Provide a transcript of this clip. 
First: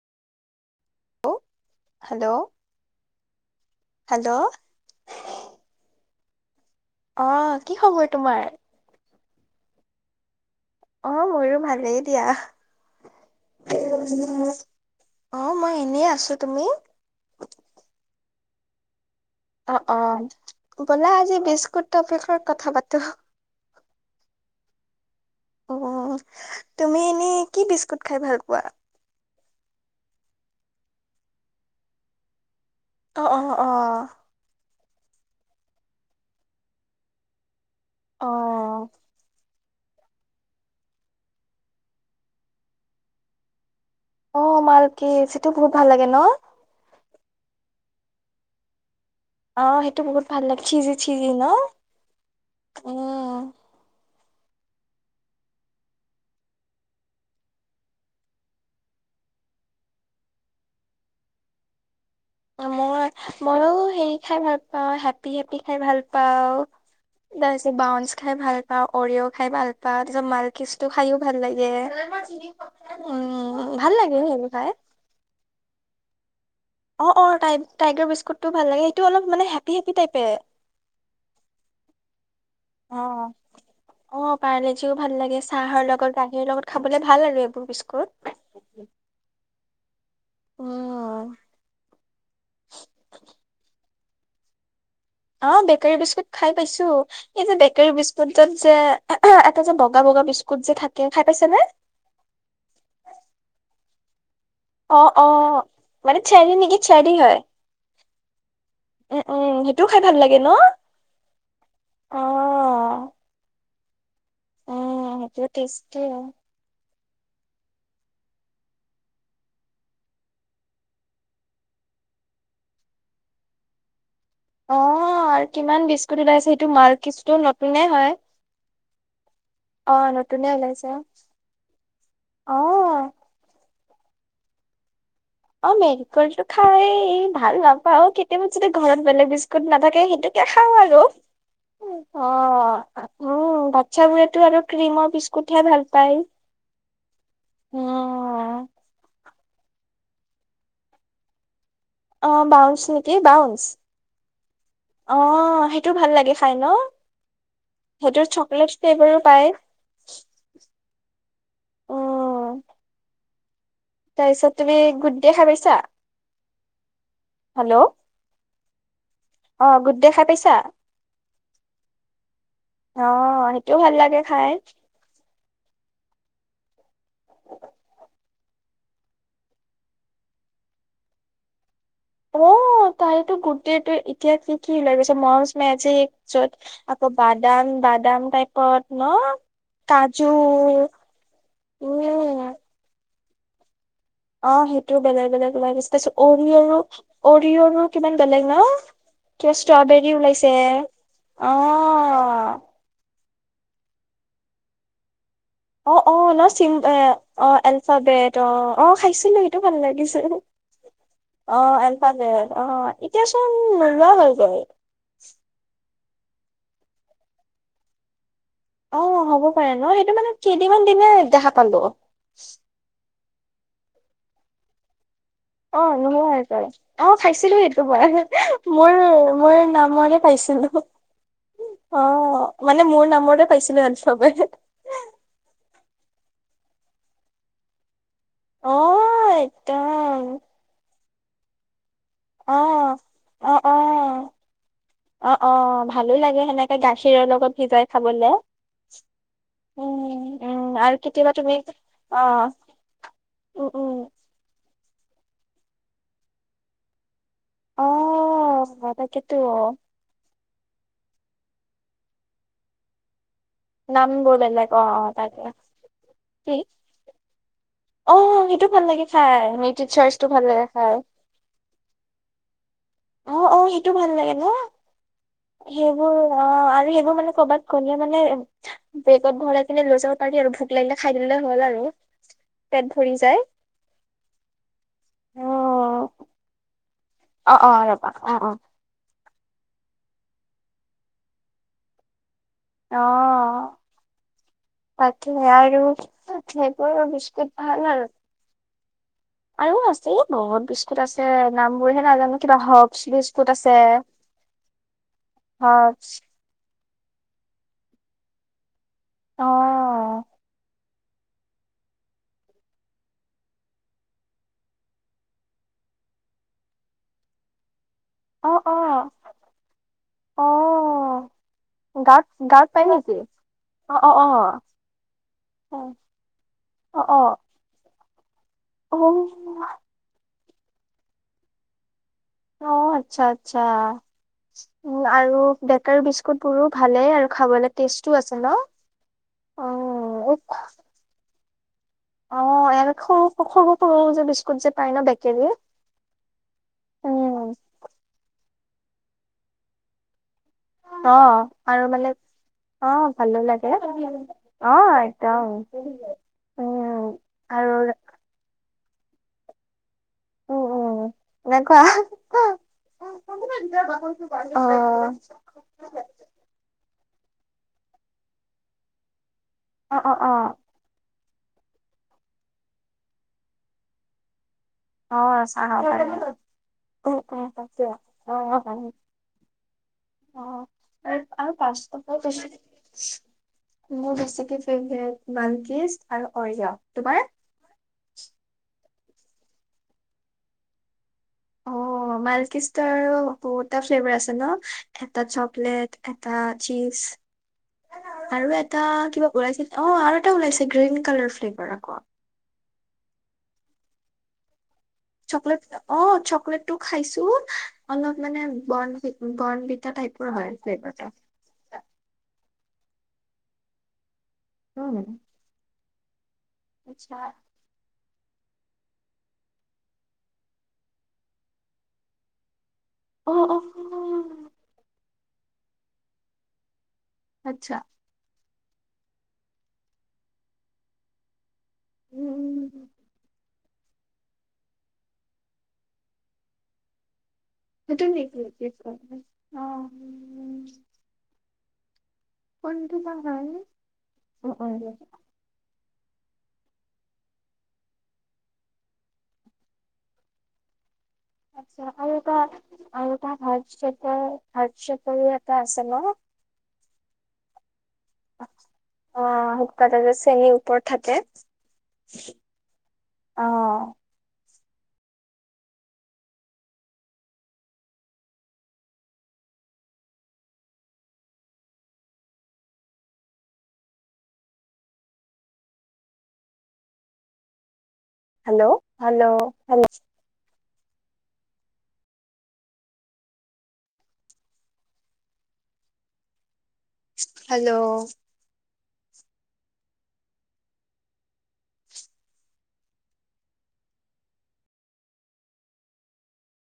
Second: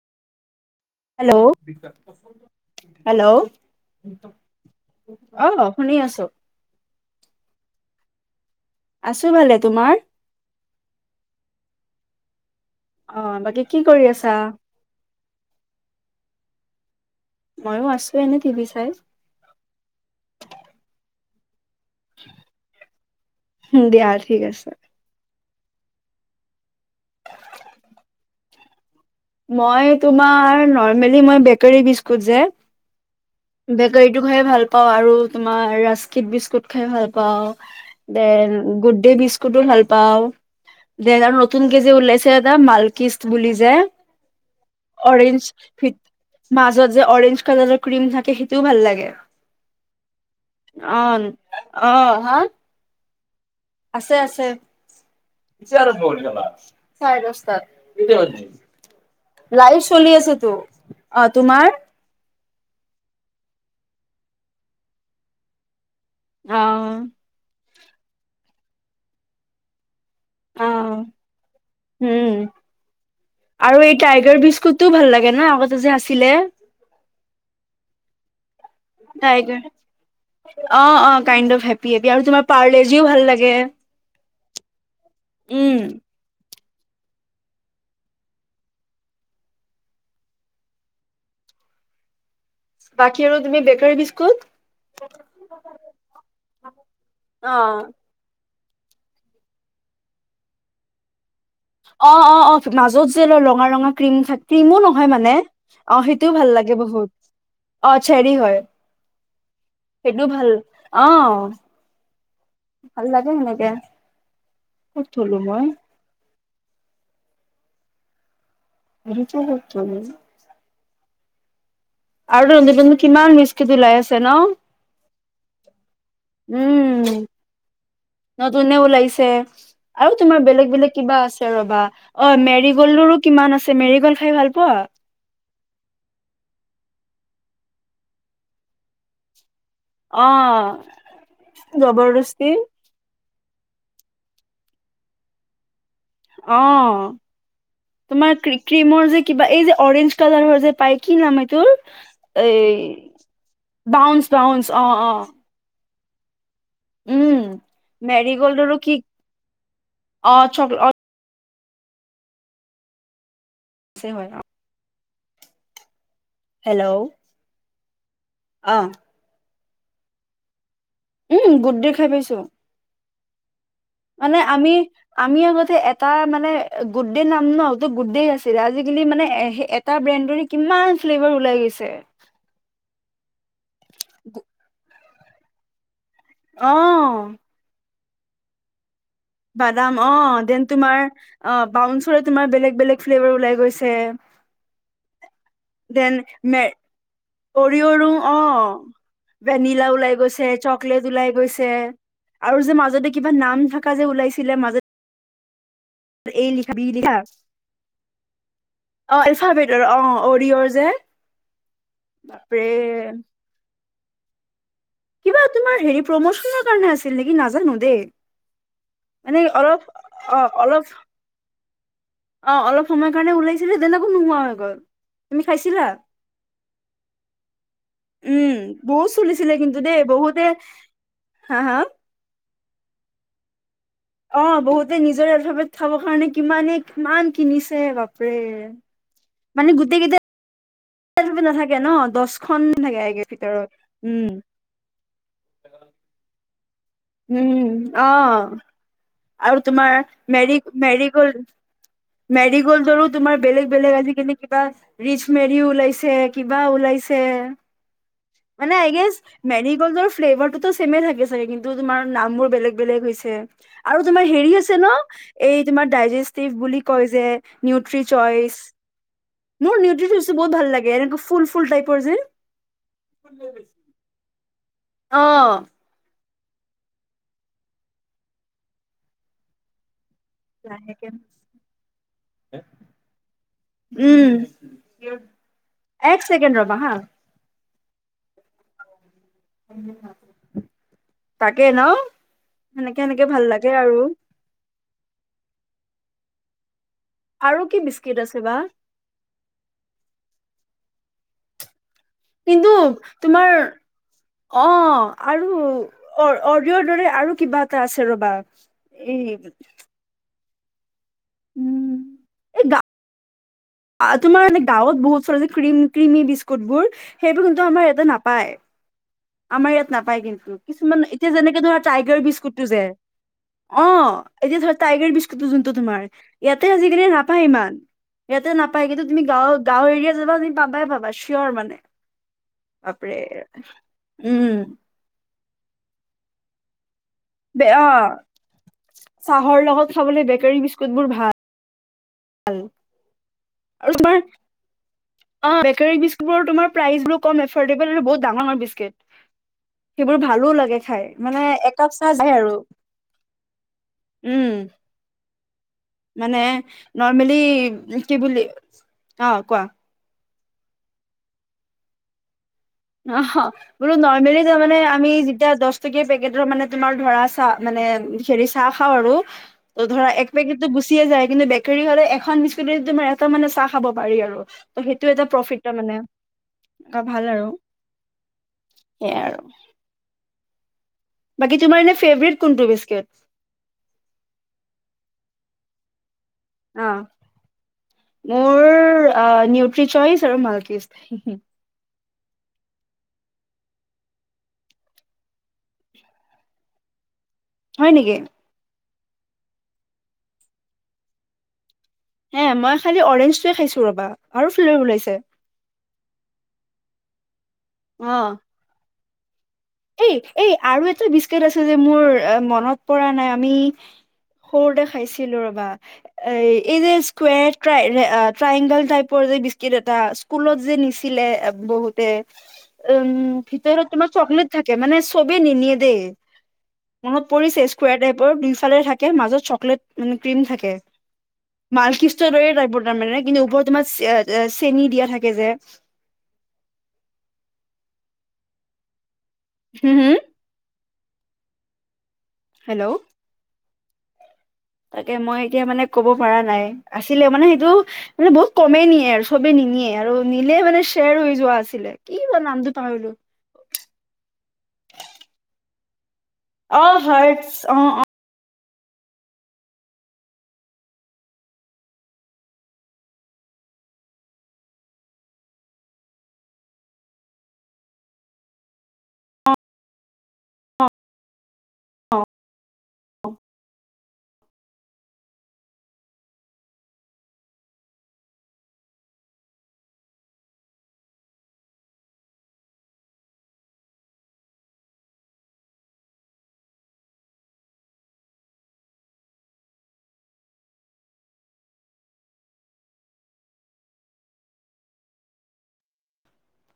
Hello, hello hello, hello, অ, শুনি আছো। অ, কি খবৰ তোমাৰ? আছোঁ ভালে। তোমাৰ? অ, মোৰো ভালেই দিয়া। অ, বাকী কি কৰি আছা? অ, মই এনেই আছো। তুমি? ময়ো আছো, এনে টিভি চাই। অ, অ, বলা আজি বিস্কুট বিষয়ে কথা পাতো? দিয়া ঠিক আছে। অ, তুমি এনেই কি বিস্কুট খাই ভাল পোৱা? মই তোমাৰ, নৰ্মেলী মই বেকাৰী বিস্কুত যে অ অ অ বেকাৰীতটো খাই ভাল অ, আৰু তোমাৰ ৰাস্কিত বিস্কুট খাই ভাল পাওঁ। অ দেন গুডদে বিস্কুট তুদ, ভাল পাওঁ। দেন আৰু নতুন কে যে ওলাইছে এটা মালকিষ্ট বুলি যে অ মালকিষ্ট। অৰেঞ্জ সিটো বহুত ভাল ফিট লাগে ন? মাজত যে অৰেঞ্জ কালাৰৰ ক্ৰীম থাকে সেইটোও ভাল লাগে। অ', সেইটো বহুত ভাল লাগ চিজি অ চিজি ন অ হা উম। আছে, আছে। চাৰত বল গল চাইদ দহটাত কেইটা বাজিল? লাইভ চলি আছেতো অ তোমাৰ মোৰ মইও হেৰি খাই ভাল পাওঁ হেপি হেপি খাই ভাল অ, তাৰ পিছত বাউন্স খাই ভাল পাওঁ অৰিয়ও খাই ভাল তাৰপিছত মালকিষ্ট টো অ', খাইও ভাল লাগে। উম উম আৰু এই ভাল লাগে টাইগাৰ সেইবো খাই বিস্কুটটোও ভাল লাগে ন আগতে যে আছ থাকিলে অ অটাই টাইগাৰ বিস্কতটো ভাল লাগে সেইটো অলপ মানে টাইগাৰ হেপী হেপি টাইপে অ অ কাইণ্ড অফ হেপী হেপী আৰু তোমাৰ পাৰ্লেজিও ভাল লাগে। অ পাৰলিজিও ভাল লাগে উম চাহৰ লগত গাখীৰ লগত। খাবলে ভাল আৰু এইবোৰ বিস্কুট উম বাকী আৰু তুমি বেকাৰী বিস্কুট অ বেকাৰী বিস্কুট খাই পাইছো এই যে অ', বেকাৰী বিস্কুট। তাত যে এটা যে বগা বগা বিস্কুট যে থাকে খাই পাইছে নে? অ অ অ মাজত যে ৰ ৰঙা ৰঙা ক্ৰীম থাক ক্ৰিমো নহয় অ', মানে অ', অ মানে সেইটোও চেৰি ভাল লাগে নেকি বহুত চেৰি হয়। অ চেৰি হয়। উম, উম, সেইটোও খাই সেইটো লাগে ন? ভাল আহ অ'। ভাল লাগে সেনেকে ক'ত থলো তাকে মই টেষ্ট দিও ৰুচ কৰত আৰু ৰন্ধু ৰন্ধু কিমান মিচ ওলাই আছে ন অ, কিমান বিস্কুট ওলাইছে সেইটো মাল উম কিছটো নতুনে হয়। নতুনে ওলাইছে অ আৰু তোমাৰ নতুনে বেলেগ ওলাইছে বেলেগ কিবা আছে ৰবা অ মেৰি গল্ডৰো। কিমান আছে মেৰি গল্ড খাই ভাল পোৱা। অ মেৰিগল্ড টো খাই ভাল নাপাও কেতিয়াবা যদি ঘৰত বেলেগ বিস্কুট নাথাকে অ সেইটোকে খাওঁ আৰু অ জবৰদস্তি উম বা্ছা বু তো আৰু ক্ৰিমৰ বিস্কুট হে ভাল পায় অ অ তোমাৰ ক্ৰিমৰ যে কিবা এই যে অৰেঞ্জ কালাৰৰ যে পায় কি নাম এইটোৰ? অ এ বাউন্স নেকি বাউন্স বাউন্চ বাউন্স অ অ সেইটো ভাল লাগে খাই ন উম সেইটো চকলেট মেৰিগল্ডৰো কি ফ্লেভাৰো পায়। অ, চকলেট উম আছে হয় তাৰপিছত তুমি গুড দে খাব পাইছা হেল্ল', হেল্ল', অ', অ', গুড দে খাই পাইছা উম গুড দি খাই পাইছোঁ। অ', সেইটোও ভাল লাগে মানে খাই আমি, আমি আগতে এটা মানে গুড দে নাম নতো গুডে আছে আছিল, আজি-কালি মানে সেই এটা ব্ৰেণ্ডৰে কিমান ফ্লেভাৰ ওলাই গৈছে। অ', তাইতো গোটেইটো এতিয়া কি কি ওলাই গৈছে মজ মেজিক। য'ত, অ আকৌ বাদাম -বাদাম টাইপত ন। বাদাম অ', কাজু দেন তোমাৰ, অ', বাউনচৰে তোমাৰ উম বেলেগ- বেলেগ ফ্লেভাৰ ওলাই গৈছে। অ', সেইটোও বেলেগ-বেলেগ ওলাই গৈছে, তাৰপিছত উমি আৰু কৰিয় ৰো অ',। কিবা ভেনিলা ষ্ট্ৰবেৰী ওলাই গৈছে, ওলাইছে চকলেট ওলাই অ গৈছে, আৰু যে মাজতে কিবা নাম থকা যে ওলাইছিলে মাজত। অ', - অ', ন এই চি লিখা বি লিখা অ', এলফাবেট অ', - অ', খাইছিলোঁ সেইটো ভাল এলফাবেটৰ অ লাগিছিল। অৰিঅ'ৰ যে অ', এলফাবেট বাপৰে অ', এতিয়া চোন নোলোৱা হৈ গ'ল। কিবা তোমাৰ হেৰি প্ৰমোচনৰ কাৰণে আছিল নেকি নাজানো দেই। অ', মানে হ'ব পাৰে অলপ ন সেইটো মানে অ অলপ কেইদিনমান দিনে দেখা পালোঁ অ'। অ', অলপ সময় কাৰণে ওলাইছিলে, তেনেকো নোহোৱা হৈ গ'ল। তুমি খাইছিলা? অ', নোহোৱা হৈ গ'ল। অ', খাইছিলো সেইটো পৰা, উম বহুত চলিছিলে মোৰ-মোৰ কিন্তু দেই নামৰে বহুতে পাইছিলোঁ। হা হা? মানে মোৰ নামৰে পাইছিলোঁ আজি। অ', বহুতে নিজৰে এলফাবেট খাবৰ কাৰণে কিমানে কিমান কিনিছে বাপৰে। ত' মানে গোটেই কেইটা নাথাকে ন, অ দহখন থাকে অ ভিতৰত, অ উম। অ', - অ', ভালো লাগে সেনেকে গাখীৰৰ লগত উম ভিজাই অ খাবলে। আৰু তোমাৰ, উম উম আৰু কেতিয়াবা মেৰি-মেৰিগ'ল্ড। তুমি অ মেৰি গ'ল্ডৰো তোমাৰ বেলেগ উম উম -বেলেগ আজি-কালি কিবা ৰিচ মেৰি ওলাইছে কিবা ওলাইছে। অ মানে আই গেছ, তাকেতো মেৰিগল্ডৰ ফ্লেভাৰটো চেমে থাকে চাগে কিন্তু তোমাৰ নামবোৰ বেলেগ-বেলেগ হৈছে। আৰু তোমাৰ নামবোৰ হেৰি বেলেগ আছে অ ন! অ তাকে এই তোমাৰ কি ডাইজেষ্টিভ বুলি কয় যে। অ নিউটিচইচ, সেইটো ভাল লাগে খাই মোৰ লিটিল নিউটি চাৰ্চটো চইচ বহুত ভাল লাগে, খাই এনে ফুল-ফুল টাইপৰ যে। অ', -অ', সেইটো ভাল লাগে ন, অ সেইবোৰ অ', আৰু সেইবোৰ মানে কৰবাত গ'লে মানে, বেগত ভৰাই এনে লৈ যাব পাৰি আৰু ভোক লাগিলে লাহেকে খাই দিলে হ'ল আৰু, পেট ভৰি যায়। উম অ এক চেকেণ্ড ৰবা হা। অ', - অ', ৰবা অ', - অ'। তাকে ন, অ সেনেকে -সেনেকে ভাল লাগে আৰু। তাকে আৰু, সেইটোৱে ভাবিছোঁ। আৰু কি বিস্কুট আছে বা? আৰু আছে বহুত বিস্কুট আছে নাম বোৰহে নাজানো। কিবা কিন্তু হপচ বিস্কুট তোমাৰ, আছে অ', আৰু হপচ অ', - অৰিঅ'ৰ দৰে আৰু কিবা এটা আছে ৰ'বা। এই অ উম, এই গা তোমাৰ এ গাঁৱত বহুত চৰ কম ক্ৰিমি বিস্কুট বোৰ সেইবোৰ কিন্তু আমাৰ ইয়াতে না পায়। অ অ আমাৰ ইয়াত নাপায় অ কিন্তু, কিছুমান এতিয়া যেনেকে ধৰা গাঁৱত টাইগাৰ গাঁৱত বিস্কুটো পাই যে। নেকি অ এতিয়া ধৰা টাইগাৰ বিস্কুটটো যোনটো অ তোমাৰ ইয়াতে অ আজিকালি নাপায় ইমান ইয়াতে নাপায় অ কিন্তু তুমি গাঁও গাঁওৰ এৰিয়াত যাবা তুমি পাবাই পাবা চিয়ৰ মানে অ বাপৰে উম উ আৰু বেকাৰী বিস্কুট বোৰো ভালেই আৰু খাবলে বে- অ টেষ্টো আছে চাহৰ ন লগত খাবলৈ অ উ [unintelligible] বোৰ ভাল ভাল এনে সৰু সৰু সৰু যে বিস্কুট যে পায় ন বেকেৰী অ বেকাৰী বিস্কুট টোৰ প্ৰাইচ বোৰ কম উম এফৰ্ডবল বহুত ডাঙৰ বিস্কুট সেইবোৰ ভালো লাগে খাই অ মানে আৰু একাপ চাহ মানে যায় আৰু অ ভালো লাগে উম অ একদম মানে উম নৰ্মেলি আৰু কি বুলি অ কোৱা উম উম এনেকুৱা অ', হ বোলো নৰ্মেলি তাৰ অ মানে আমি যেতিয়া দচ টকীয়া পে কেটৰ, মানে তোমাৰ ধৰা চা মানে হেৰি চাহ খাওঁ আৰু অ ধৰা অ এক পেকেটতো গু চিয়ে যায়, কিন্তু বেকাৰী হ'লে এখন বিস্কুতেদি তোমাৰ এটা মানে চাহ খাব পাৰি আৰু! ত', সেইটো অ অ এটা প্ৰফিট চাহ তাৰমানে, আ উম ভাল আৰু! [unintelligible] সেয়াই আৰু! অঁ! বাকী তোমাৰ এনে ফেবৰেট কোনটো বেচকে? মোৰ বেছিকে ফেভৰেট মালকিষ্ট আৰু অৰিঅ'! অ তোমাৰ? মোৰ আ নিউট্ৰি চইচ আৰু মালকিষ্ট অ'! মাইলকিষ্টাৰ বহুতটা ফ্লেভাৰ আছে ন, এটা চকলেট এটা চীজ! [inaudible] হয় নেকি? আৰু এটা কিবা ওলাইছে অ', আৰু এটা ওলাইছে গ্ৰীণ কালাৰ ফ্লেভাৰ আক'! হে মই খালি অৰেঞ্জটোৱে খাইছো ৰ'বা আৰু ফ্লেভাৰ ওলাইছে! চকলেট, অ' চকলেটটো খাইছোঁ, অলপ অ মানে বৰ্ণ, বৰ্ণ ভি টা, টাইপৰ হয় ফ্লেভাৰটো! আছ যে মোৰ মনত পৰা নাই আমি সৰুতে উম খাইছিলো ৰ'বা! আহ এই যে আচ্ছা স্কুৱেৰ ট্ৰাই ট্ৰাইংগল টাইপৰ যে বিস্কিট এটা স্কুলত যে নিছিলে বহুতে [inaudible] উম, অ অ ভিতৰত তোমাৰ চকলেট থাকে, মানে চবে নিনিয়ে দেই! মনত পৰিছে আচ্ছা স্কুয়াৰ টাইপৰ দুইফালে থাকে, মাজত চকলেট মানে ক্ৰীম থাকে! মালকিষ্টৰ দৰেই উম টাইপৰ তাৰমানে, কিন্তু ওপৰত তোমাৰ চে চেনি দিয়া থাকে যে! [unintelligible] হুম, হুম! উম! হেল্ল' কোনটো বা হয় উম উম তাকে মই এতিয়া মানে ক'ব পৰা নাই! আছিলে মানে সেইটো মানে বহুত কমেই নিয়ে আৰু চবেই নিনিয়ে আৰু নিলে মানে সেৰ হৈ যোৱা আছিলে কি বা নামটো পাহৰিলোঁ! [unintelligible] ভাত চ কৰি আটা আছে ন! অ', হয়, অ', অ' অ', সুতকাত যে চেনি ওপৰত থাকে। অ'। অ'। Hello, hello, hello. হেল্ল'।